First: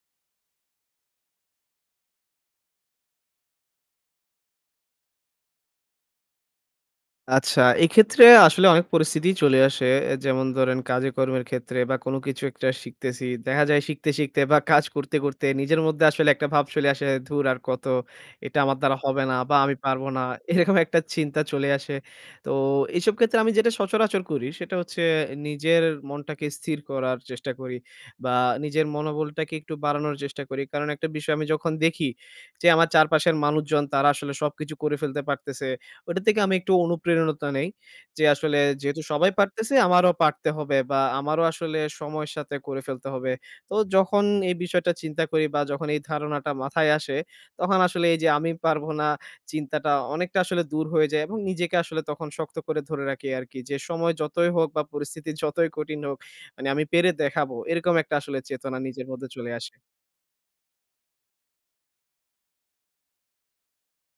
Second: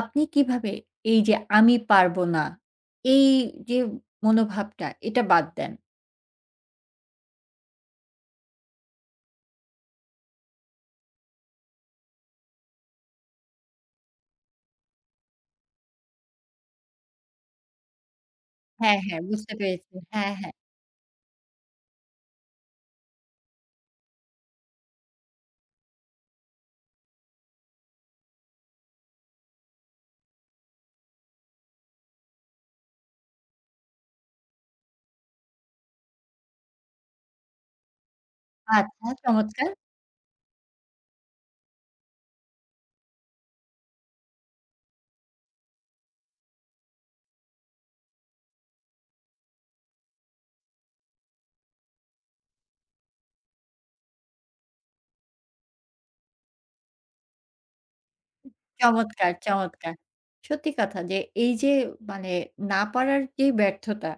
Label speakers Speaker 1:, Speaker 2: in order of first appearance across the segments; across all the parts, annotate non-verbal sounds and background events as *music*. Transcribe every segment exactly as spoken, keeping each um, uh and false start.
Speaker 1: আপনি কিভাবে এই যে আমি পারবো না, এই যে মনোভাবটা এটা বাদ দেন?
Speaker 2: আচ্ছা, এক্ষেত্রে আসলে অনেক পরিস্থিতিই চলে আসে। এ যেমন ধরেন কাজে-কর্মের ক্ষেত্রে বা কোনো কিছু একটা শিখতেছি। দেখা যায় শিখতে, শিখতে বা কাজ করতে, করতে নিজের মধ্যে আসলে একটা ভাব চলে আসে, "ধুর আর কত! এটা আমার দ্বারা
Speaker 1: হ্যাঁ, হ্যাঁ
Speaker 2: হবে না
Speaker 1: বুঝতে
Speaker 2: বা আমি
Speaker 1: পেরেছি।
Speaker 2: পারবো না।"
Speaker 1: হ্যাঁ, হ্যাঁ।
Speaker 2: *laughs* এরকম একটা চিন্তা চলে আসে। তো এইসব ক্ষেত্রে আমি যেটা সচরাচর করি সেটা হচ্ছে নিজের মনটাকে স্থির করার চেষ্টা করি বা নিজের মনোবলটাকে একটু বাড়ানোর চেষ্টা করি। কারণ একটা বিষয় আমি যখন দেখি যে আমার চারপাশের মানুষজন তারা আসলে সবকিছু করে ফেলতে পারতেছে। ওটা থেকে আমি একটু অনুপ্রেরণা নেই। যে আসলে যেহেতু
Speaker 1: আচ্ছা
Speaker 2: সবাই
Speaker 1: চমৎকার,
Speaker 2: পারতেছে আমারও পারতে হবে বা আমারও আসলে সময়ের সাথে করে ফেলতে হবে। তো যখন এই বিষয়টা চিন্তা করি বা যখন এই ধারণাটা মাথায় আসে, তখন আসলে এই যে আমি পারবো না চিন্তাটা অনেকটা আসলে দূর হয়ে যায় এবং নিজেকে আসলে তখন শক্ত করে ধরে রাখি আরকি। যে সময় যতই হোক বা পরিস্থিতি যতই কঠিন হোক, মানে আমি পেরে দেখাবো। এরকম একটা আসলে চেতনা নিজের মধ্যে
Speaker 1: চমৎকার,
Speaker 2: চলে আসে।
Speaker 1: চমৎকার। সত্যি কথা যে এই যে মানে না পারার যে ব্যর্থতা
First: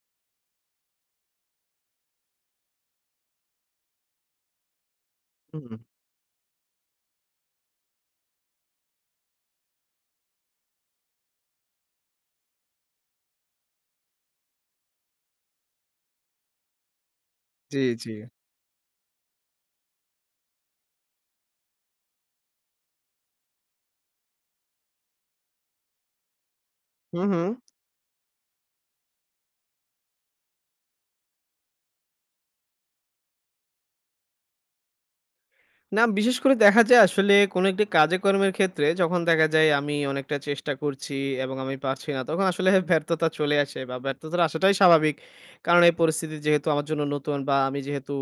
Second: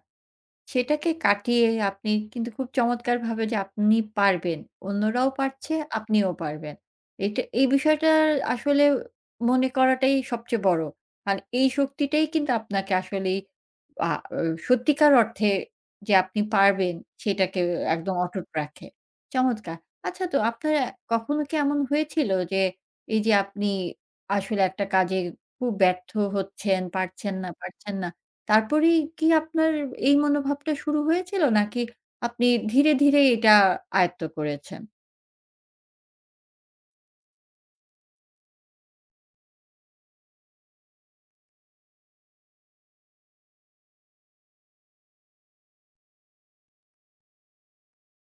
Speaker 1: সেটাকে কাটিয়ে আপনি কিন্তু খুব চমৎকারভাবে যে আপনি পারবেন। অন্যরাও
Speaker 2: হুম,
Speaker 1: পারছে, আপনিও পারবেন। এটা এই বিষয়টা আসলে মনে করাটাই সবচেয়ে বড়। আর এই শক্তিটাই কিন্তু আপনাকে আসলেই আ ও সত্যিকার অর্থে যে আপনি পারবেন, সেটাকে
Speaker 2: জি, জি।
Speaker 1: একদম অটুট রাখে। চমৎকার! আচ্ছা তো আপনার অ্যা কখনো কি এমন হয়েছিল যে, এই যে আপনি আসলে একটা কাজে খুব ব্যর্থ হচ্ছেন,
Speaker 2: হু,
Speaker 1: পারছেন
Speaker 2: হু।
Speaker 1: না, পারছেন না। তারপরেই কি আপনার এই মনোভাবটা শুরু হয়েছিল? নাকি আপনি ধীরে, ধীরে এটা আয়ত্ত করেছেন?
Speaker 2: না, বিশেষ করে দেখা যায় আসলে কোনো একটি কাজে কর্মের ক্ষেত্রে যখন দেখা যায় আমি অনেকটা চেষ্টা করছি এবং আমি পারছি না, তখন আসলে *laughs* ব্যর্থতা চলে আসে বা ব্যর্থতার আসাটাই স্বাভাবিক। কারণ এই পরিস্থিতি যেহেতু আমার জন্য নতুন বা আমি যেহেতু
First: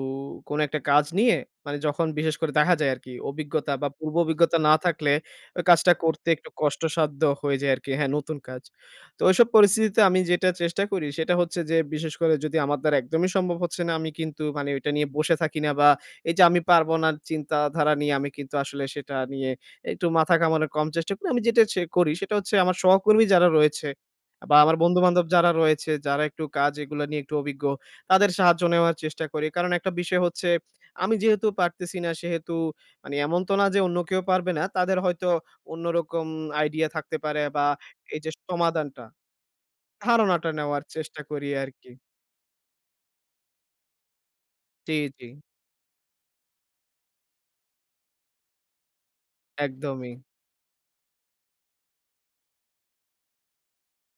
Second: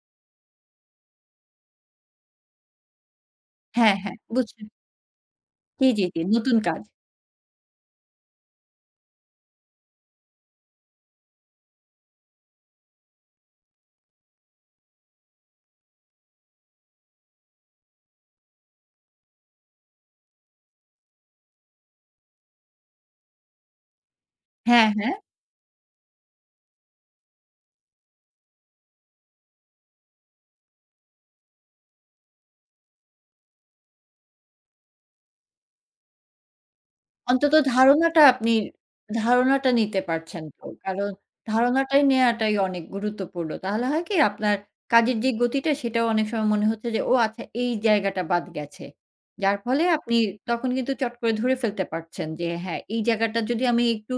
Speaker 2: কোনো একটা কাজ নিয়ে মানে যখন বিশেষ করে দেখা যায় আরকি অভিজ্ঞতা বা
Speaker 1: হ্যাঁ,
Speaker 2: পূর্ব
Speaker 1: হ্যাঁ,
Speaker 2: অভিজ্ঞতা
Speaker 1: বুঝছেন।
Speaker 2: না থাকলে ওই
Speaker 1: জি,
Speaker 2: কাজটা
Speaker 1: জি, জি,
Speaker 2: করতে একটু
Speaker 1: নতুন কাজ।
Speaker 2: কষ্টসাধ্য হয়ে যায় আরকি। হ্যাঁ, নতুন কাজ। তো ওইসব পরিস্থিতিতে আমি যেটা চেষ্টা করি সেটা হচ্ছে যে বিশেষ করে যদি আমার দ্বারা একদমই সম্ভব হচ্ছে না আমি কিন্তু মানে ওইটা নিয়ে বসে থাকি না বা এই যে আমি পারবো না চিন্তাধারা নিয়ে আমি কিন্তু আসলে সেটা নিয়ে একটু মাথা ঘামানোর কম চেষ্টা করি। আমি যেটা সে করি সেটা হচ্ছে আমার সহকর্মী যারা রয়েছে বা আমার
Speaker 1: হ্যাঁ, হ্যাঁ।
Speaker 2: বন্ধু-বান্ধব যারা রয়েছে, যারা একটু কাজ এগুলা নিয়ে একটু অভিজ্ঞ, তাদের সাহায্য নেওয়ার চেষ্টা করি। কারণ একটা বিষয় হচ্ছে আমি যেহেতু পারতেছি না সেহেতু মানে এমন তো না যে অন্য কেউ পারবে না। তাদের হয়তো অন্যরকম আইডিয়া থাকতে পারে
Speaker 1: অন্তত
Speaker 2: বা
Speaker 1: ধারণাটা
Speaker 2: এই যে
Speaker 1: আপনি
Speaker 2: সমাধানটা,
Speaker 1: ধারণাটা নিতে পারছেন
Speaker 2: ধারণাটা
Speaker 1: তো।
Speaker 2: নেওয়ার
Speaker 1: কারণ
Speaker 2: চেষ্টা করি আরকি।
Speaker 1: ধারণাটাই নেয়াটাই অনেক গুরুত্বপূর্ণ। তাহলে হয় কি আপনার
Speaker 2: জি,
Speaker 1: কাজের
Speaker 2: জি।
Speaker 1: যে গতিটা সেটাও অনেক সময় মনে হচ্ছে যে, "ও আচ্ছা এই জায়গাটা বাদ গেছে।" যার ফলে
Speaker 2: একদমই।
Speaker 1: আপনি তখন কিন্তু চট করে ধরে ফেলতে পারছেন যে, "হ্যাঁ, এই জায়গাটা যদি আমি একটু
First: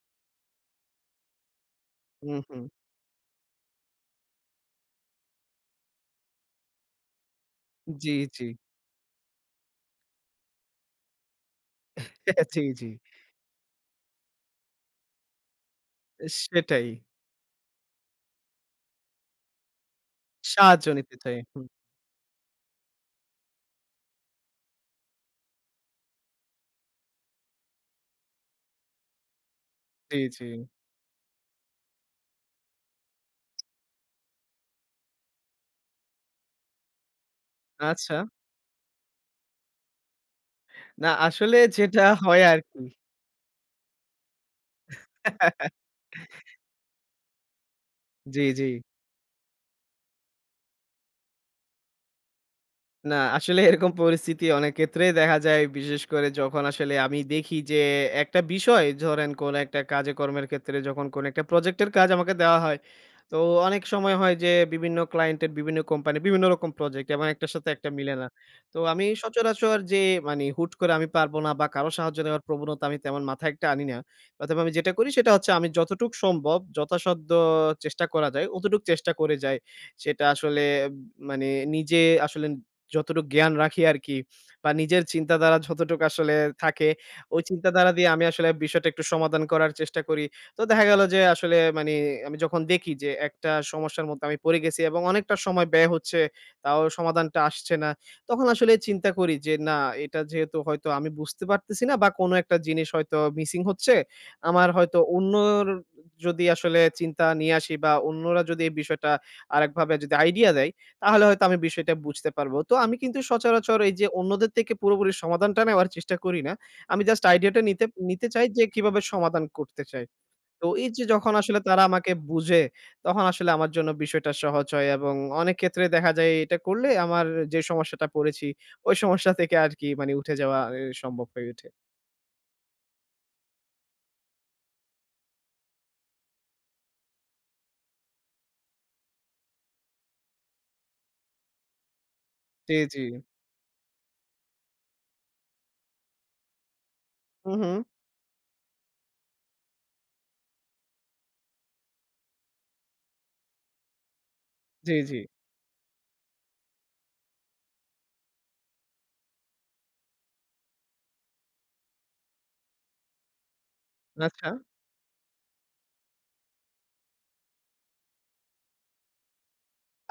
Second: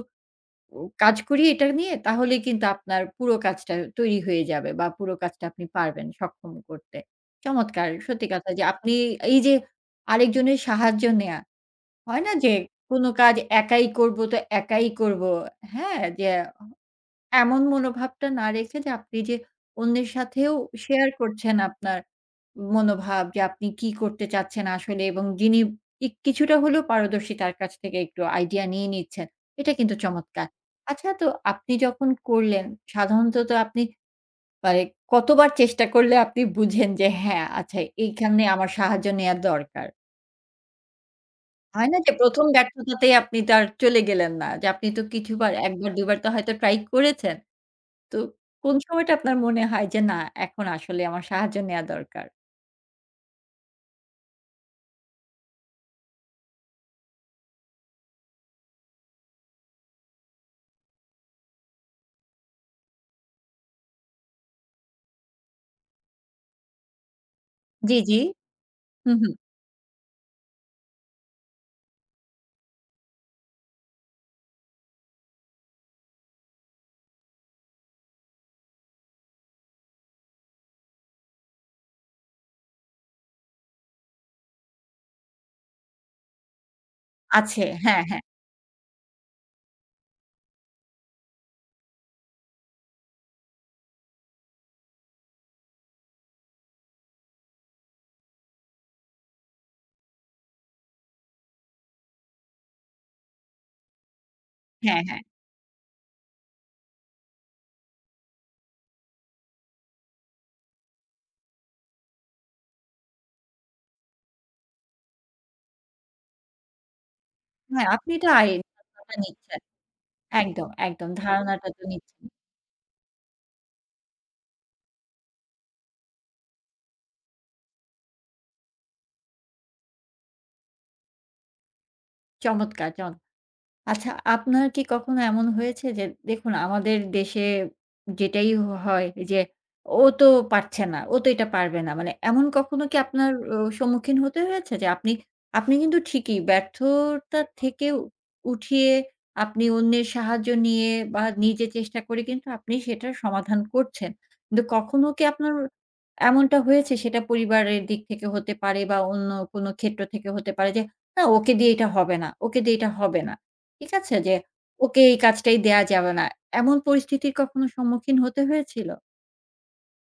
Speaker 1: ও কাজ করি এটা নিয়ে তাহলে
Speaker 2: হুম, হুম।
Speaker 1: কিন্তু আপনার পুরো কাজটা তৈরি হয়ে যাবে বা পুরো কাজটা আপনি পারবেন সক্ষম করতে। চমৎকার!
Speaker 2: জি,
Speaker 1: সত্যি
Speaker 2: জি।
Speaker 1: কথা যে আপনি এই যে আরেকজনের সাহায্য নেয়া, হয় না
Speaker 2: *laughs*
Speaker 1: যে
Speaker 2: জি, জি।
Speaker 1: কোনো কাজ একাই করব তো একাই করব, হ্যাঁ? যে
Speaker 2: সেটাই।
Speaker 1: এমন মনোভাবটা না রেখে যে আপনি যে অন্যের সাথেও
Speaker 2: সাহায্য
Speaker 1: শেয়ার
Speaker 2: নিতে চাই।
Speaker 1: করছেন
Speaker 2: হুম,
Speaker 1: আপনার মনোভাব যে আপনি কি করতে চাচ্ছেন আসলে এবং যিনি ই- কিছুটা হলেও পারদর্শী তার কাছ থেকে একটু আইডিয়া নিয়ে নিচ্ছেন এটা কিন্তু
Speaker 2: জি, জি।
Speaker 1: চমৎকার। আচ্ছা তো আপনি যখন করলেন সাধারণত তো আপনি মানে কতবার চেষ্টা করলে আপনি বুঝেন যে হ্যাঁ আচ্ছা
Speaker 2: আচ্ছা।
Speaker 1: এইখানে আমার সাহায্য নেওয়ার দরকার?
Speaker 2: না আসলে
Speaker 1: হয় না
Speaker 2: যেটা
Speaker 1: যে
Speaker 2: হয়
Speaker 1: প্রথম
Speaker 2: আরকি।
Speaker 1: ব্যর্থতাতেই আপনি তার চলে গেলেন না যে আপনি তো কিছুবার
Speaker 2: *laughs*
Speaker 1: একবার দুবার তো হয়তো ট্রাই করেছেন। তো
Speaker 2: জি, জি।
Speaker 1: কোন সময়টা আপনার মনে হয় যে না এখন আসলে আমার সাহায্য নেয়া দরকার?
Speaker 2: না, আসলে এরকম পরিস্থিতি অনেক ক্ষেত্রেই দেখা যায়। বিশেষ করে যখন আসলে আমি দেখি যে একটা বিষয় ধরেন কোন একটা কাজে কর্মের ক্ষেত্রে যখন কোন একটা প্রজেক্টের কাজ আমাকে দেওয়া হয়। তো অনেক সময় হয় যে বিভিন্ন ক্লায়েন্টের বিভিন্ন কোম্পানি বিভিন্ন রকম প্রজেক্ট এবং একটার সাথে একটা
Speaker 1: জি,
Speaker 2: মিলে
Speaker 1: জি।
Speaker 2: না। তো আমি
Speaker 1: হুম, হুম।
Speaker 2: সচরাচর যে মানে হুট করে আমি পারব না বা কারো সাহায্য নেওয়ার প্রবণতা আমি তেমন মাথায় একটা আনি না। অথবা আমি যেটা করি সেটা হচ্ছে আমি যতটুক সম্ভব যথাসাধ্য চেষ্টা করা যায় অতটুক চেষ্টা করে যাই। সেটা আসলে উম, মানে নিজে আসলে যতটুক জ্ঞান রাখি আরকি বা নিজের চিন্তাধারা যতটুকু আসলে থাকে, ওই
Speaker 1: আছে।
Speaker 2: চিন্তাধারা
Speaker 1: হ্যাঁ,
Speaker 2: দিয়ে
Speaker 1: হ্যাঁ।
Speaker 2: আমি আসলে বিষয়টা একটু সমাধান করার চেষ্টা করি। তো দেখা গেল যে আসলে মানি আমি যখন দেখি যে একটা সমস্যার মধ্যে আমি পড়ে গেছি এবং অনেকটা সময় ব্যয় হচ্ছে, তাও সমাধানটা আসছে না। তখন আসলে চিন্তা করি যে না এটা যেহেতু হয়তো আমি বুঝতে পারতেছি না বা কোনো একটা জিনিস হয়তো মিসিং হচ্ছে। আমার হয়তো
Speaker 1: হ্যাঁ, হ্যাঁ।
Speaker 2: অন্যর যদি আসলে চিন্তা নিয়ে আসি বা অন্যরা যদি এই বিষয়টা আরেকভাবে যদি আইডিয়া দেয় তাহলে হয়তো আমি বিষয়টা বুঝতে পারবো। তো আমি কিন্তু সচরাচর এই যে অন্যদের থেকে পুরোপুরি সমাধানটা নেওয়ার চেষ্টা করি না। আমি জাস্ট আইডিয়াটা নিতে
Speaker 1: হ্যাঁ, আপনি
Speaker 2: নিতে
Speaker 1: তো
Speaker 2: চাই
Speaker 1: আই
Speaker 2: যে কিভাবে
Speaker 1: *unintelligible*
Speaker 2: সমাধান
Speaker 1: নিচ্ছেন।
Speaker 2: করতে চাই। তো
Speaker 1: একদম,
Speaker 2: এই যে
Speaker 1: একদম।
Speaker 2: যখন আসলে
Speaker 1: ধারণাটা তো
Speaker 2: তারা আমাকে
Speaker 1: নিচ্ছেন।
Speaker 2: বুঝে, তখন আসলে আমার জন্য বিষয়টা সহজ হয় এবং অনেক ক্ষেত্রে দেখা যায় এটা করলে আমার যে সমস্যাটা পড়েছি, ওই সমস্যা থেকে আর কি মানে উঠে যাওয়া এ সম্ভব হয়ে ওঠে।
Speaker 1: চমৎকার, চমৎকার। আচ্ছা, আপনার কি কখনো এমন হয়েছে যে দেখুন আমাদের দেশে যেটাই হ হয় যে ও তো পারছে না, ও তো এটা পারবে না। মানে এমন
Speaker 2: জি,
Speaker 1: কখনো কি
Speaker 2: জি।
Speaker 1: আপনার ও সম্মুখীন হতে হয়েছে যে আপনি আপনি কিন্তু ঠিকই ব্যর্থতা
Speaker 2: হু, হু।
Speaker 1: থেকে উ- উঠিয়ে আপনি অন্যের সাহায্য নিয়ে বা নিজে চেষ্টা করে কিন্তু আপনি সেটার সমাধান করছেন। কিন্তু
Speaker 2: জি,
Speaker 1: কখনো
Speaker 2: জি।
Speaker 1: কি আপনার এমনটা হয়েছে সেটা পরিবারের দিক থেকে হতে পারে বা অন্য কোনো ক্ষেত্র থেকে হতে পারে যে, "না ওকে দিয়ে এটা হবে না, ওকে দিয়ে এটা হবে না।" ঠিক আছে? যে
Speaker 2: আচ্ছা।
Speaker 1: ওকে এই কাজটাই দেয়া যাবে না। এমন পরিস্থিতির কখনো সম্মুখীন হতে হয়েছিল?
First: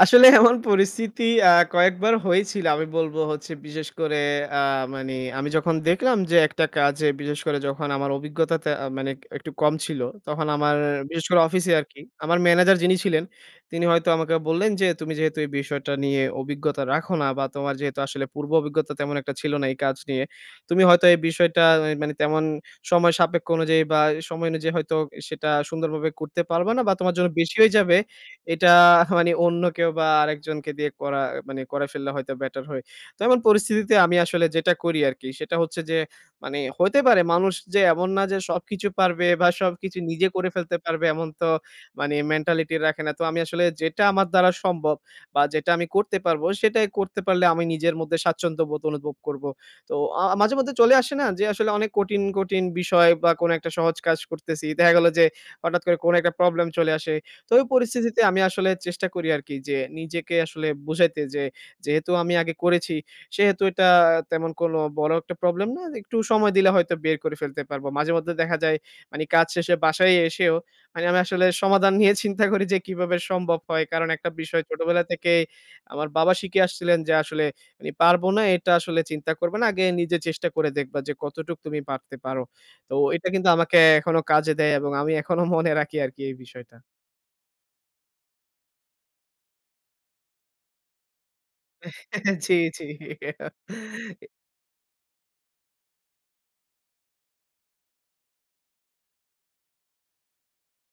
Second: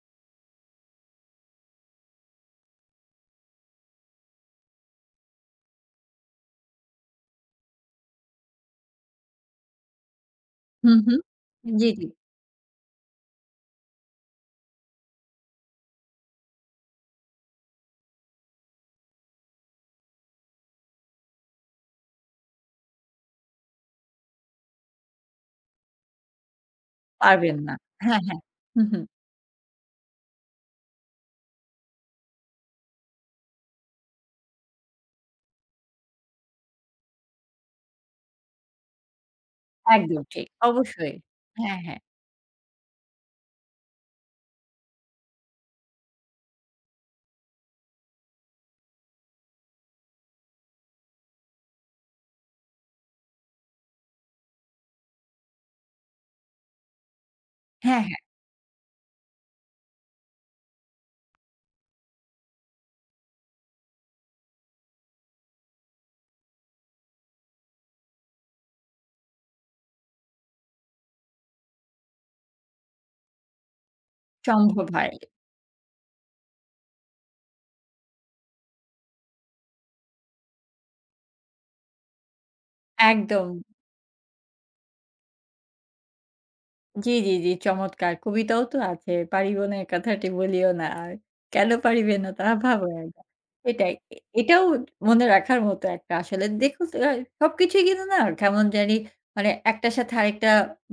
Speaker 2: আসলে এমন পরিস্থিতি আ কয়েকবার হয়েছিল। আমি বলব হচ্ছে বিশেষ করে আ মানে আমি যখন দেখলাম যে একটা কাজে বিশেষ করে যখন আমার অভিজ্ঞতাতে আ মানে একটু কম ছিল, তখন আমার
Speaker 1: হুম, হুম।
Speaker 2: বিশেষ করে অফিসে
Speaker 1: জি,
Speaker 2: আরকি।
Speaker 1: জি।
Speaker 2: আমার ম্যানেজার যিনি ছিলেন, তিনি হয়তো আমাকে বললেন যে, "তুমি যেহেতু এই বিষয়টা নিয়ে অভিজ্ঞতা রাখো না বা তোমার যেহেতু আসলে পূর্ব অভিজ্ঞতা তেমন একটা ছিল না এই কাজ নিয়ে, তুমি হয়তো এই বিষয়টা এ মানে তেমন সময় সাপেক্ষ অনুযায়ী বা সময় অনুযায়ী হয়তো সেটা সুন্দরভাবে করতে পারবা না বা তোমার জন্য বেশি
Speaker 1: পারবেন
Speaker 2: হয়ে
Speaker 1: না।
Speaker 2: যাবে।"
Speaker 1: হ্যাঁ, হ্যাঁ।
Speaker 2: এটা
Speaker 1: হুম, হুম।
Speaker 2: *laughs* মানে অন্য কেউ বা আরেকজনকে দিয়ে করা মানে করে ফেললে হয়তো বেটার হয়। তো এমন পরিস্থিতিতে আমি আসলে যেটা করি আরকি সেটা হচ্ছে যে মানে হতে পারে মানুষ যে এমন না যে সবকিছু পারবে বা সবকিছু
Speaker 1: একদম
Speaker 2: নিজে
Speaker 1: ঠিক।
Speaker 2: করে ফেলতে পারবে
Speaker 1: অবশ্যই।
Speaker 2: এমন তো
Speaker 1: হ্যাঁ, হ্যাঁ।
Speaker 2: মানে মেন্টালিটি রাখে না। তো আমি আসলে যেটা আমার দ্বারা সম্ভব বা যেটা আমি করতে পারবো সেটাই করতে পারলে আমি নিজের মধ্যে স্বাচ্ছন্দ্য বোধ অনুভব করবো। তো আ মাঝেমধ্যে চলে আসে না যে আসলে অনেক কঠিন, কঠিন বিষয় বা কোনো একটা সহজ কাজ করতেছি। দেখা গেল যে হঠাৎ করে কোনো একটা প্রবলেম চলে আসে। তো ওই
Speaker 1: হ্যাঁ, হ্যাঁ।
Speaker 2: পরিস্থিতিতে আমি আসলে চেষ্টা করি আরকি যে নিজেকে আসলে বুঝাইতে যে, যেহেতু আমি আগে করেছি সেহেতু এটা তেমন কোনো বড় একটা প্রবলেম না। একটু সময় দিলে হয়তো বের করে ফেলতে পারবো। মাঝেমধ্যে দেখা যায় মানে কাজ শেষে বাসায় এসেও মানে আমি আসলে সমাধান নিয়ে *laughs* চিন্তা করি যে কিভাবে সম্ভব হয়। কারণ একটা বিষয়
Speaker 1: সম্ভব
Speaker 2: ছোটবেলা
Speaker 1: হয়।
Speaker 2: থেকেই আমার বাবা শিখে আসছিলেন যে আসলে মানে পারবো না এটা আসলে চিন্তা করবে না। আগে নিজে চেষ্টা করে দেখবা যে কতটুক তুমি পারতে পারো। তো এটা
Speaker 1: একদম।
Speaker 2: কিন্তু আমাকে এখনো কাজে দেয় এবং আমি এখনো মনে রাখি আরকি এই বিষয়টা।
Speaker 1: জি, জি, জি, চমৎকার। কবিতাও তো আছে। "পারিব না এ কথাটি বলিও না আর, কেন পারিবে না তাহা
Speaker 2: জি, জি।
Speaker 1: ভাবো একবার।" এটাই। এ এটাও মনে রাখার মতো একটা আসলে। দেখুন আ সবকিছুই কিন্তু না কেমন জানি মানে একটার সাথে আরেকটা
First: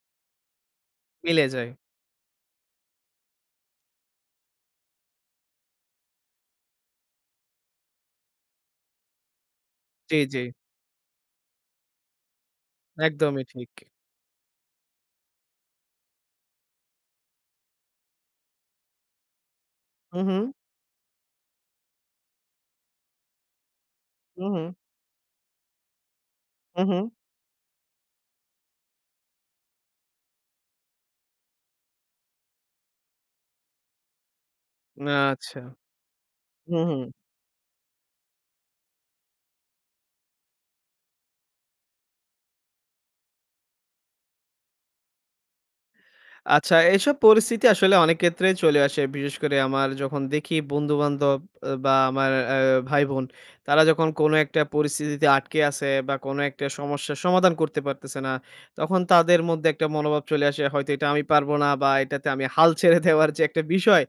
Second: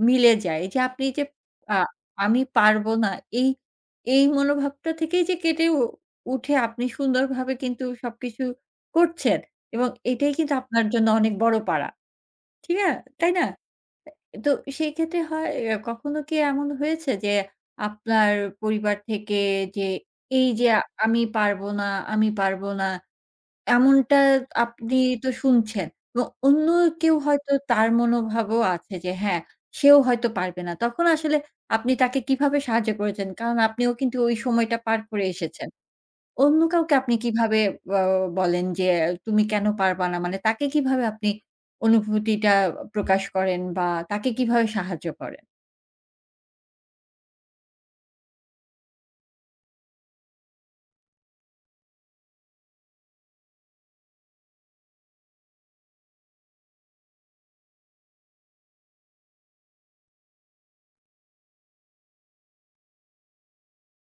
Speaker 1: মিলে যায়। এই যে আপনি যে
Speaker 2: মিলে যায়।
Speaker 1: আ আমি পারব না এই, এই মনোভাবটা থেকেই যে কেটে উ উঠে আপনি সুন্দরভাবে কিন্তু সবকিছু করছেন এবং
Speaker 2: জি,
Speaker 1: এটাই
Speaker 2: জি।
Speaker 1: কিন্তু আপনার জন্য অনেক বড় পারা। ঠিক আ তাই না?
Speaker 2: একদমই ঠিক।
Speaker 1: তো সেই ক্ষেত্রে হয় আহ, কখনো কি এমন হয়েছে যে আপনার পরিবার থেকে যে
Speaker 2: হু, হু।
Speaker 1: এই যে আ আমি পারব না, আমি পারব না এমনটা
Speaker 2: হু, হু।
Speaker 1: আপনি তো শুনছেন। এবং অন্য
Speaker 2: হু, হু।
Speaker 1: কেউ হয়তো তার মনোভাবও আছে যে হ্যাঁ, সেও হয়তো পারবে না। তখন আসলে আপনি তাকে কিভাবে সাহায্য করেছেন? কারণ আপনিও কিন্তু ওই সময়টা পার করে
Speaker 2: আচ্ছা।
Speaker 1: এসেছেন। অন্য
Speaker 2: হু,
Speaker 1: কাউকে
Speaker 2: হু।
Speaker 1: আপনি কিভাবে অ বলেন যে, "তুমি কেন পারবা না?" মানে তাকে কিভাবে আপনি অনুভূতিটা প্রকাশ করেন বা তাকে কিভাবে সাহায্য করেন?
Speaker 2: আচ্ছা, এসব পরিস্থিতি আসলে অনেক ক্ষেত্রেই চলে আসে। বিশেষ করে আমার যখন দেখি বন্ধু-বান্ধব আ বা আমার আ ভাই-বোন তারা যখন কোনো একটা পরিস্থিতিতে আটকে আছে বা কোনো একটা সমস্যার সমাধান করতে পারতেছে না, তখন তাদের মধ্যে একটা মনোভাব চলে আসে হয়তো এটা আমি পারব না বা এটাতে আমি হাল ছেড়ে দেওয়ার যে একটা বিষয়,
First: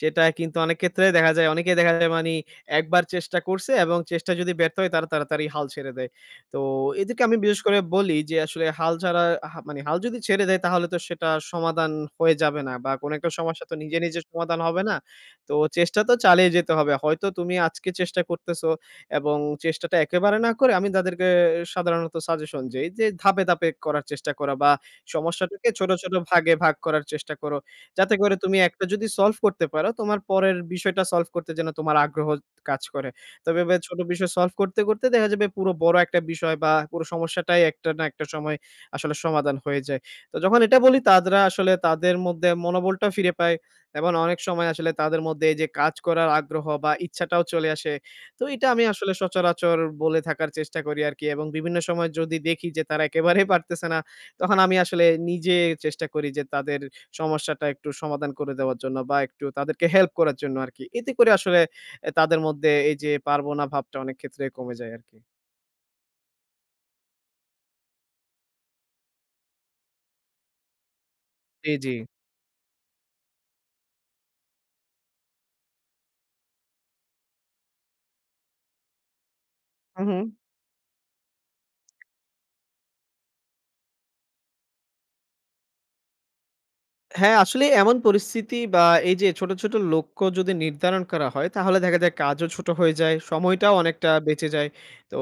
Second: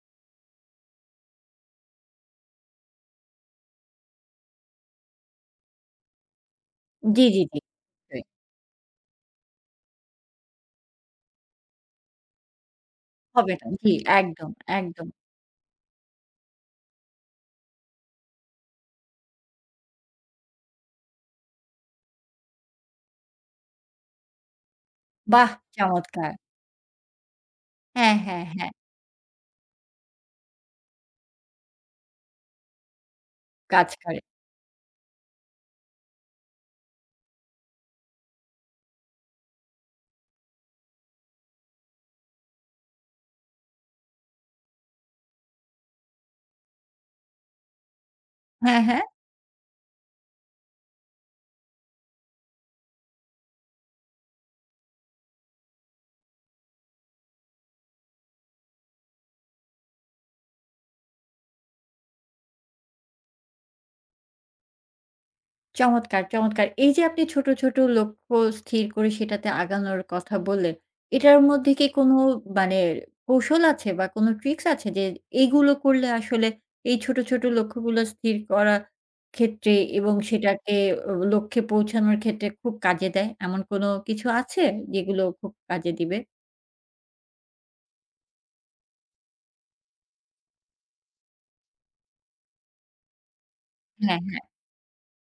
Speaker 2: সেটা কিন্তু অনেক ক্ষেত্রে দেখা যায় অনেকেই দেখা যায় মানি একবার চেষ্টা করছে এবং চেষ্টা যদি ব্যর্থ হয় তারা তাড়াতাড়ি হাল ছেড়ে দেয়। তো এদেরকে
Speaker 1: জি,
Speaker 2: আমি
Speaker 1: জি, জি।
Speaker 2: বিশেষ করে বলি
Speaker 1: নিশ্চয়ই।
Speaker 2: যে আসলে হাল ছাড়া হা মানে হাল যদি ছেড়ে দেয় তাহলে তো সেটা সমাধান হয়ে যাবে না বা কোনো একটা
Speaker 1: হবে
Speaker 2: সমস্যা
Speaker 1: না।
Speaker 2: তো
Speaker 1: জি,
Speaker 2: নিজে, নিজে
Speaker 1: একদম,
Speaker 2: সমাধান হবে না।
Speaker 1: একদম।
Speaker 2: তো চেষ্টা তো চালিয়ে যেতে হবে। হয়তো তুমি আজকে চেষ্টা করতেছো এবং চেষ্টাটা একেবারে না করে আমি তাদেরকে সাধারণত সাজেশন যেই যে ধাপে, ধাপে করার চেষ্টা করা বা
Speaker 1: বাহ!
Speaker 2: সমস্যাটাকে ছোট, ছোট
Speaker 1: চমৎকার।
Speaker 2: ভাগে ভাগ করার চেষ্টা করো।
Speaker 1: হ্যাঁ,
Speaker 2: যাতে করে
Speaker 1: হ্যাঁ,
Speaker 2: তুমি
Speaker 1: হ্যাঁ।
Speaker 2: একটা যদি সলভ করতে পারো তোমার পরের বিষয়টা সলভ করতে যেন তোমার আগ্রহ কাজ করে। তবে এভাবে
Speaker 1: কাজ
Speaker 2: ছোট
Speaker 1: করে।
Speaker 2: বিষয় সলভ করতে, করতে দেখা যাবে পুরো বড় একটা বিষয় বা পুরো সমস্যাটাই একটা না একটা সময় আসলে সমাধান হয়ে যায়। তো যখন এটা বলি তারা আসলে তাদের মধ্যে মনোবলটা ফিরে পায় এবং অনেক সময় আসলে তাদের মধ্যে এই যে কাজ করার আগ্রহ বা ইচ্ছাটাও চলে আসে। তো এটা
Speaker 1: হ্যাঁ,
Speaker 2: আমি
Speaker 1: হ্যাঁ।
Speaker 2: আসলে সচরাচর বলে থাকার চেষ্টা করি আরকি এবং বিভিন্ন সময় যদি দেখি যে তারা একেবারেই পারতেছে না, তখন আমি আসলে নিজে চেষ্টা করি যে তাদের সমস্যাটা একটু সমাধান করে দেওয়ার জন্য বা একটু তাদেরকে হেল্প করার জন্য আরকি। এতে করে আসলে এ তাদের মধ্যে এই যে পারব না ভাবটা অনেক ক্ষেত্রে কমে যায় আরকি।
Speaker 1: চমৎকার, চমৎকার। এই যে আপনি ছোট, ছোট লক্ষ্য স্থির করে সেটাতে আগানোর কথা বললেন, এটার মধ্যে
Speaker 2: জি,
Speaker 1: কি
Speaker 2: জি।
Speaker 1: কোনো মানে কৌশল আছে বা কোনো ট্রিক্স আছে যে এইগুলো করলে আসলে এই ছোট, ছোট লক্ষ্যগুলো স্থির করা ক্ষেত্রে
Speaker 2: হু,
Speaker 1: এবং
Speaker 2: হু।
Speaker 1: সেটাকে অ লক্ষ্যে পৌঁছানোর ক্ষেত্রে খুব কাজে দেয়? এমন কোনো কিছু আছে যেগুলো খুব কাজে দিবে?
Speaker 2: হ্যাঁ, আসলে এমন পরিস্থিতি বা এই যে ছোট, ছোট লক্ষ্য যদি নির্ধারণ করা হয় তাহলে দেখা যায় কাজও ছোট হয়ে যায়, সময়টাও অনেকটা
Speaker 1: হ্যাঁ, হ্যাঁ।
Speaker 2: বেঁচে যায়। তো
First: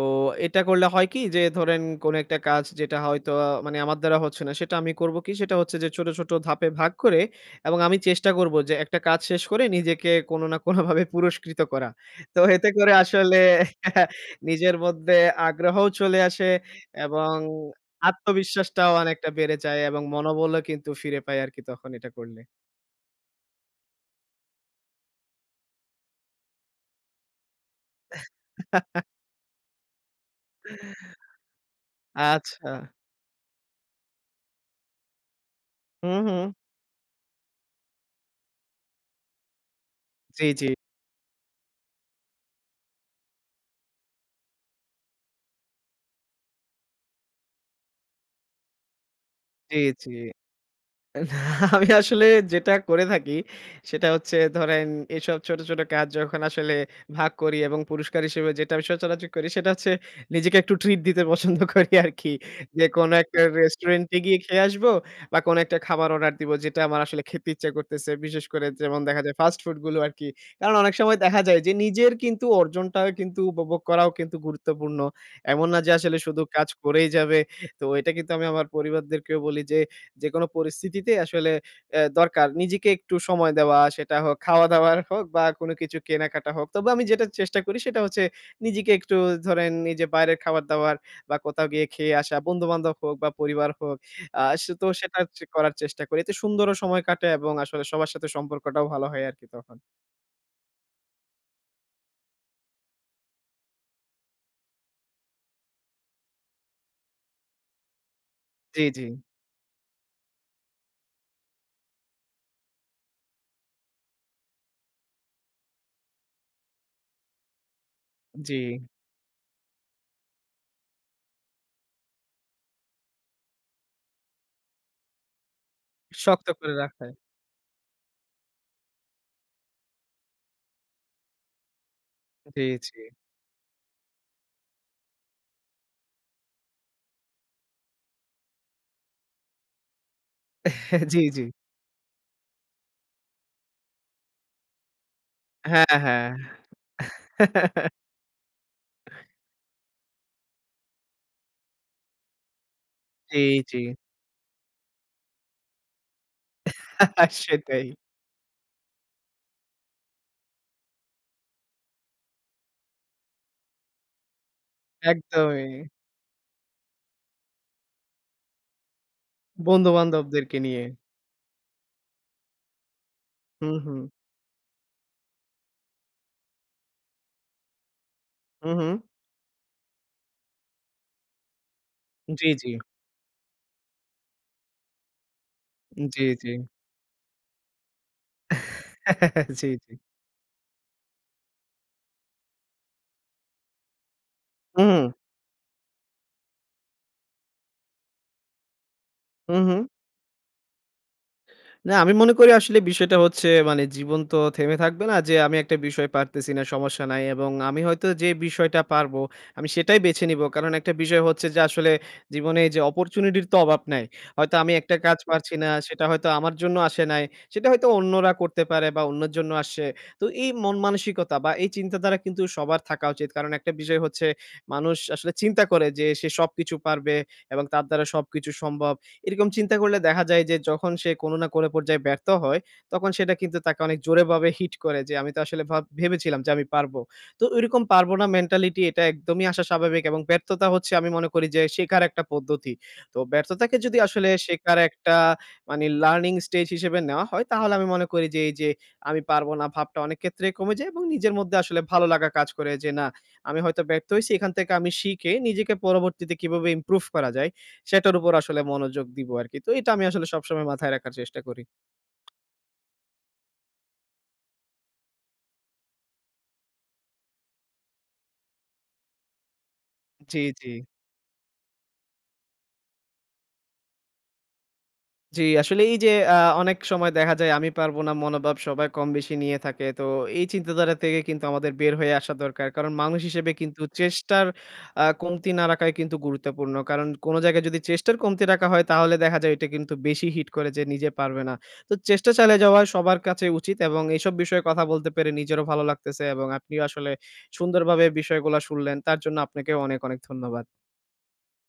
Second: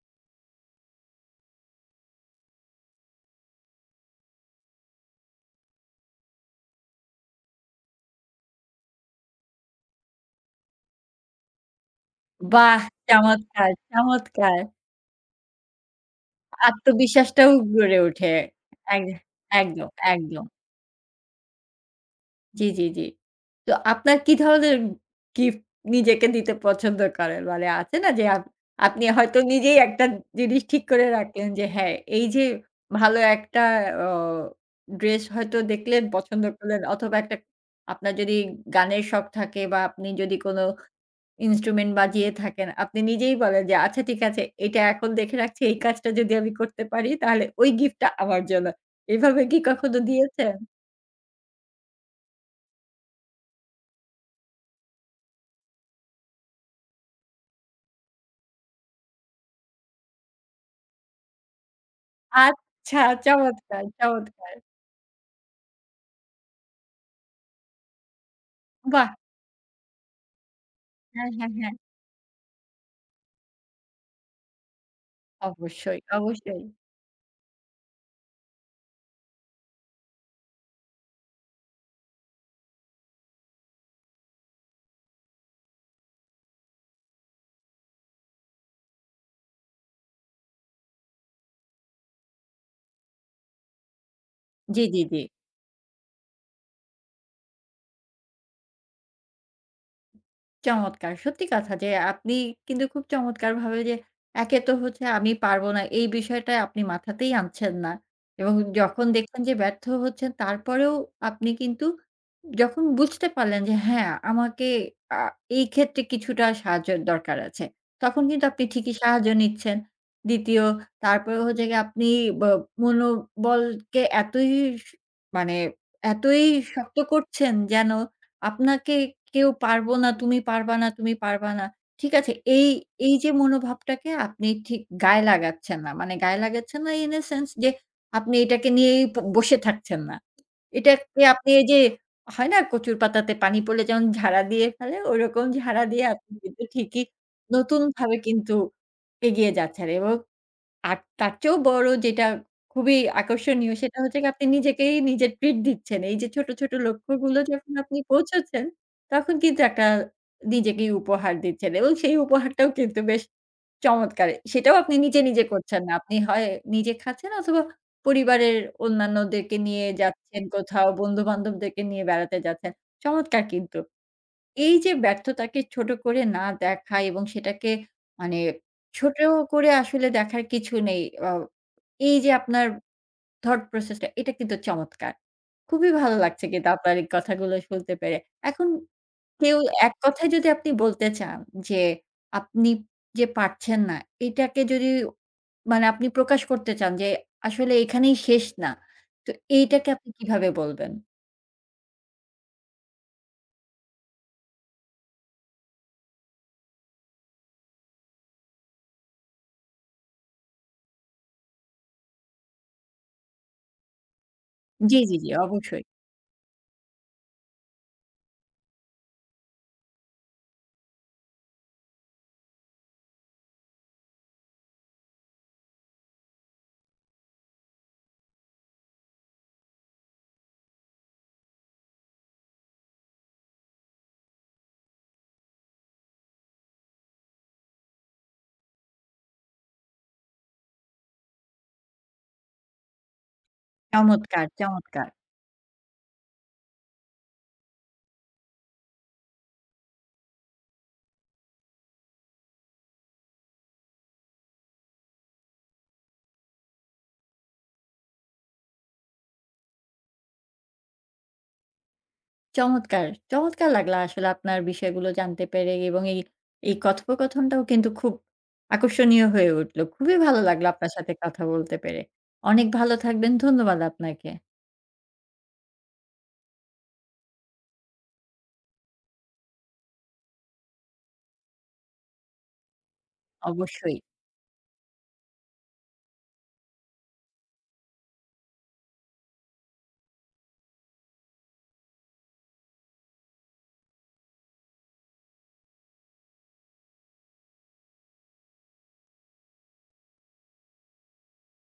Speaker 2: এটা করলে হয় কি যে ধরেন কোনো একটা কাজ যেটা হয়তো আ মানে আমার দ্বারা হচ্ছে না সেটা আমি করব কি সেটা হচ্ছে যে ছোট, ছোট ধাপে ভাগ করে এবং আমি চেষ্টা করব যে একটা কাজ শেষ করে নিজেকে কোনো না কোনোভাবে পুরস্কৃত করা। তো এতে
Speaker 1: বাহ!
Speaker 2: করে আসলে
Speaker 1: চমৎকার,
Speaker 2: *laughs*
Speaker 1: চমৎকার।
Speaker 2: নিজের মধ্যে আগ্রহও চলে আসে এবং
Speaker 1: আত্মবিশ্বাসটাও গড়ে ওঠে।
Speaker 2: আত্মবিশ্বাসটাও
Speaker 1: এক
Speaker 2: অনেকটা বেড়ে যায়
Speaker 1: একদম,
Speaker 2: এবং
Speaker 1: একদম।
Speaker 2: মনোবলও কিন্তু ফিরে পাই আরকি তখন এটা করলে।
Speaker 1: জি, জি, জি। তো আপনার কি ধরনের গিফট নিজেকে দিতে পছন্দ করেন? মানে আছে না যে আপ আপনি হয়তো নিজেই একটা জিনিস ঠিক করে রাখলেন যে হ্যাঁ, এই যে
Speaker 2: আচ্ছা।
Speaker 1: ভালো একটা অ ড্রেস হয়তো দেখলেন,
Speaker 2: হুম,
Speaker 1: পছন্দ
Speaker 2: হুম।
Speaker 1: করলেন অথবা একটা আপনার যদি গানের শখ থাকে বা আপনি যদি
Speaker 2: জি,
Speaker 1: কোনো
Speaker 2: জি,
Speaker 1: ইন্সট্রুমেন্ট বাজিয়ে থাকেন, আপনি নিজেই বলেন যে আচ্ছা ঠিক আছে এটা এখন দেখে রাখছি এই কাজটা যদি আমি করতে পারি তাহলে ওই গিফটটা আমার জন্য। এভাবে কি
Speaker 2: জি,
Speaker 1: কখনো
Speaker 2: জি।
Speaker 1: দিয়েছেন?
Speaker 2: *laughs* না, আমি আসলে যেটা করে থাকি সেটা হচ্ছে ধরেন এসব ছোট, ছোট কাজ যখন আসলে ভাগ করি এবং পুরস্কার হিসেবে যেটা আমি সচরাচর করি সেটা হচ্ছে নিজেকে একটু ট্রিট দিতে পছন্দ *laughs* করি আরকি। যে
Speaker 1: আচ্ছা
Speaker 2: কোনো একটা
Speaker 1: চমৎকার,
Speaker 2: রেস্টুরেন্টে গিয়ে
Speaker 1: চমৎকার।
Speaker 2: খেয়ে আসবো বা কোনো একটা খাবার অর্ডার দিব যেটা আমার আসলে খেতে ইচ্ছা করতেছে। বিশেষ করে যেমন
Speaker 1: বাহ!
Speaker 2: দেখা যায় ফাস্ট ফুড গুলো আরকি। কারণ অনেক সময়
Speaker 1: হ্যাঁ,
Speaker 2: দেখা
Speaker 1: হ্যাঁ,
Speaker 2: যায়
Speaker 1: হ্যাঁ।
Speaker 2: যে নিজের কিন্তু অর্জনটা কিন্তু উপভোগ করাও কিন্তু গুরুত্বপূর্ণ। এমন না যে
Speaker 1: অবশ্যই,
Speaker 2: আসলে শুধু
Speaker 1: অবশ্যই।
Speaker 2: কাজ করেই যাবে। তো এটা কিন্তু আমি আমার পরিবারদেরকেও বলি যে যেকোনো পরিস্থিতিতে আসলে অ্যা দরকার নিজেকে একটু সময় দেওয়া, সেটা হোক খাওয়া-দাওয়ার হোক বা কোনো কিছু কেনাকাটা হোক। তবে আমি যেটা চেষ্টা করি সেটা হচ্ছে নিজেকে একটু ধরেন এই যে বাইরের খাবার-দাবার বা কোথাও গিয়ে খেয়ে আসা, বন্ধু-বান্ধব হোক বা পরিবার হোক, আ সে
Speaker 1: জি,
Speaker 2: তো
Speaker 1: জি, জি।
Speaker 2: সেটা চে করার চেষ্টা করি। এতে সুন্দরও সময় কাটে এবং আসলে সবার সাথে সম্পর্কটাও ভালো হয় আরকি তখন।
Speaker 1: চমৎকার। সত্যি কথা যে আপনি কিন্তু খুব চমৎকারভাবে যে একে তো হচ্ছে আমি পারব না এই বিষয়টা আপনি মাথাতেই আনছেন না। এবং
Speaker 2: জি, জি,
Speaker 1: যখন দেখলেন যে ব্যর্থ হচ্ছেন তারপরেও আপনি কিন্তু যখন বুঝতে পারলেন যে হ্যাঁ, আমাকে আ এই ক্ষেত্রে কিছুটা সাহায্যের দরকার আছে। তখন কিন্তু
Speaker 2: জি।
Speaker 1: আপনি ঠিকই সাহায্য নিচ্ছেন। দ্বিতীয় তারপরে হচ্ছে গিয়ে আপনি ব মনোবলকে এতই স মানে এতই
Speaker 2: শক্ত করে
Speaker 1: শক্ত
Speaker 2: রাখায়।
Speaker 1: করছেন যেন আপনাকে কেউ পারবো না, তুমি পারবা না, তুমি পারবা না। ঠিক আছে?
Speaker 2: জি,
Speaker 1: এই,
Speaker 2: জি।
Speaker 1: এই যে মনোভাবটাকে আপনি ঠিক গায়ে লাগাচ্ছেন না। মানে গায়ে লাগাচ্ছেন না ইন আ সেন্স যে আপনি এটাকে নিয়েই ব বসে থাকছেন না।
Speaker 2: *laughs* জি,
Speaker 1: এটাকে
Speaker 2: জি।
Speaker 1: আপনি এই যে হয় না কচুর পাতাতে পানি পড়লে যেমন ঝাড়া দিয়ে ফেলে, ওরকম ঝাড়া
Speaker 2: হ্যাঁ,
Speaker 1: দিয়ে
Speaker 2: হ্যাঁ।
Speaker 1: আপনি কিন্তু ঠিকই
Speaker 2: *laughs*
Speaker 1: নতুনভাবে কিন্তু এগিয়ে যাচ্ছেন এবং আর তার চেয়েও বড় যেটা খুবই
Speaker 2: জি,
Speaker 1: আকর্ষণীয়
Speaker 2: জি।
Speaker 1: সেটা হচ্ছে গিয়ে আপনি নিজেকেই নিজে ট্রিট দিচ্ছেন। এই যে ছোট, ছোট
Speaker 2: *laughs*
Speaker 1: লক্ষ্যগুলো যখন
Speaker 2: সেটাই।
Speaker 1: আপনি পৌঁছাচ্ছেন, তখন কিন্তু একটা নিজেকেই উপহার দিচ্ছেন এবং সেই উপহারটাও কিন্তু বেশ চমৎকার। সেটাও আপনি নিজে, নিজে
Speaker 2: একদমই।
Speaker 1: করছেন না। আপনি হয় নিজে খাচ্ছেন অথবা পরিবারের অন্যান্যদেরকে নিয়ে যাচ্ছেন
Speaker 2: বন্ধু-বান্ধবদেরকে নিয়ে।
Speaker 1: কোথাও, বন্ধু-বান্ধবদেরকে নিয়ে বেড়াতে যাচ্ছেন। চমৎকার
Speaker 2: হুম,
Speaker 1: কিন্তু।
Speaker 2: হুম।
Speaker 1: এই যে ব্যর্থতাকে ছোট করে না দেখা এবং সেটাকে মানে
Speaker 2: হুম, হুম।
Speaker 1: ছোট করে আসলে দেখার কিছু নেই। আ এই যে
Speaker 2: জি,
Speaker 1: আপনার
Speaker 2: জি।
Speaker 1: thought process টা এটা কিন্তু চমৎকার। খুবই ভালো
Speaker 2: জি,
Speaker 1: লাগছে
Speaker 2: জি।
Speaker 1: কিন্তু আপনার এই কথাগুলো শুনতে পেরে। এখন
Speaker 2: *laughs*
Speaker 1: কেউ
Speaker 2: জি, জি।
Speaker 1: এক কথায় যদি আপনি বলতে চান যে আপনি যে পারছেন না এটাকে যদি
Speaker 2: হুম, হুম।
Speaker 1: মানে আপনি প্রকাশ করতে চান যে আসলে এখানেই শেষ না। তো
Speaker 2: হুম, হুম।
Speaker 1: এইটাকে আপনি কিভাবে বলবেন?
Speaker 2: না, আমি মনে করি আসলে বিষয়টা হচ্ছে মানে জীবন তো থেমে থাকবে না যে আমি একটা বিষয় পারতেছি না সমস্যা নাই এবং আমি হয়তো যে বিষয়টা পারবো আমি সেটাই বেছে নিব। কারণ একটা বিষয় হচ্ছে যে আসলে জীবনে যে অপরচুনিটির তো অভাব নাই। হয়তো আমি একটা
Speaker 1: জি, জি,
Speaker 2: কাজ
Speaker 1: জি,
Speaker 2: পারছি না
Speaker 1: অবশ্যই।
Speaker 2: সেটা হয়তো আমার জন্য আসে নাই। সেটা হয়তো অন্যরা করতে পারে বা অন্যের জন্য আসছে। তো এই মন মানসিকতা বা এই চিন্তাধারা কিন্তু সবার থাকা উচিত। কারণ একটা বিষয় হচ্ছে মানুষ আসলে চিন্তা করে যে সে সবকিছু পারবে এবং তার দ্বারা সবকিছু সম্ভব। এরকম চিন্তা করলে দেখা যায় যে যখন সে কোনো না কোনো পর্যায়ে ব্যর্থ হয়, তখন সেটা কিন্তু তাকে অনেক জোরেভাবে হিট করে যে আমি তো আসলে ভাব ভেবেছিলাম যে আমি পারবো। তো ওইরকম পারবো না মেন্টালিটি এটা একদমই আসা স্বাভাবিক এবং ব্যর্থতা হচ্ছে আমি মনে করি যে শেখার একটা পদ্ধতি। তো ব্যর্থতাকে যদি আসলে
Speaker 1: চমৎকার,
Speaker 2: শেখার
Speaker 1: চমৎকার।
Speaker 2: একটা মানে লার্নিং স্টেজ হিসেবে নেওয়া হয় তাহলে আমি মনে করি যে এই যে আমি পারবো না ভাবটা অনেক ক্ষেত্রেই কমে যায় এবং নিজের মধ্যে আসলে ভালো লাগা কাজ করে যে না আমি হয়তো ব্যর্থ হইছি এখান থেকে আমি শিখে নিজেকে পরবর্তীতে কিভাবে ইমপ্রুভ করা যায় সেটার উপর আসলে মনোযোগ দিব আরকি। তো এটা আমি আসলে সবসময় মাথায় রাখার চেষ্টা করি।
Speaker 1: চমৎকার! চমৎকার লাগলো আসলে আপনার বিষয়গুলো জানতে পেরে এবং এই, এই কথোপকথনটাও কিন্তু খুব আকর্ষণীয় হয়ে উঠলো। খুবই
Speaker 2: জি,
Speaker 1: ভালো লাগলো
Speaker 2: জি।
Speaker 1: আপনার সাথে কথা বলতে পেরে। অনেক ভালো থাকবেন। ধন্যবাদ আপনাকে।
Speaker 2: জি, আসলে এই যে আ অনেক সময় দেখা যায় আমি পারব না মনোভাব সবাই কম বেশি নিয়ে থাকে। তো এই চিন্তাধারা থেকে কিন্তু আমাদের বের হয়ে আসা দরকার। কারণ মানুষ হিসেবে কিন্তু
Speaker 1: অবশ্যই।
Speaker 2: চেষ্টার আ কমতি না রাখাই কিন্তু গুরুত্বপূর্ণ। কারণ কোন জায়গায় যদি চেষ্টার কমতি রাখা হয় তাহলে দেখা যায় এটা কিন্তু বেশি হিট করে যে নিজে পারবে না। তো চেষ্টা চালিয়ে যাওয়া সবার কাছে উচিত এবং এইসব বিষয়ে কথা বলতে পেরে নিজেরও ভালো লাগতেছে এবং আপনিও আসলে সুন্দরভাবে বিষয়গুলা শুনলেন। তার জন্য আপনাকেও অনেক, অনেক ধন্যবাদ।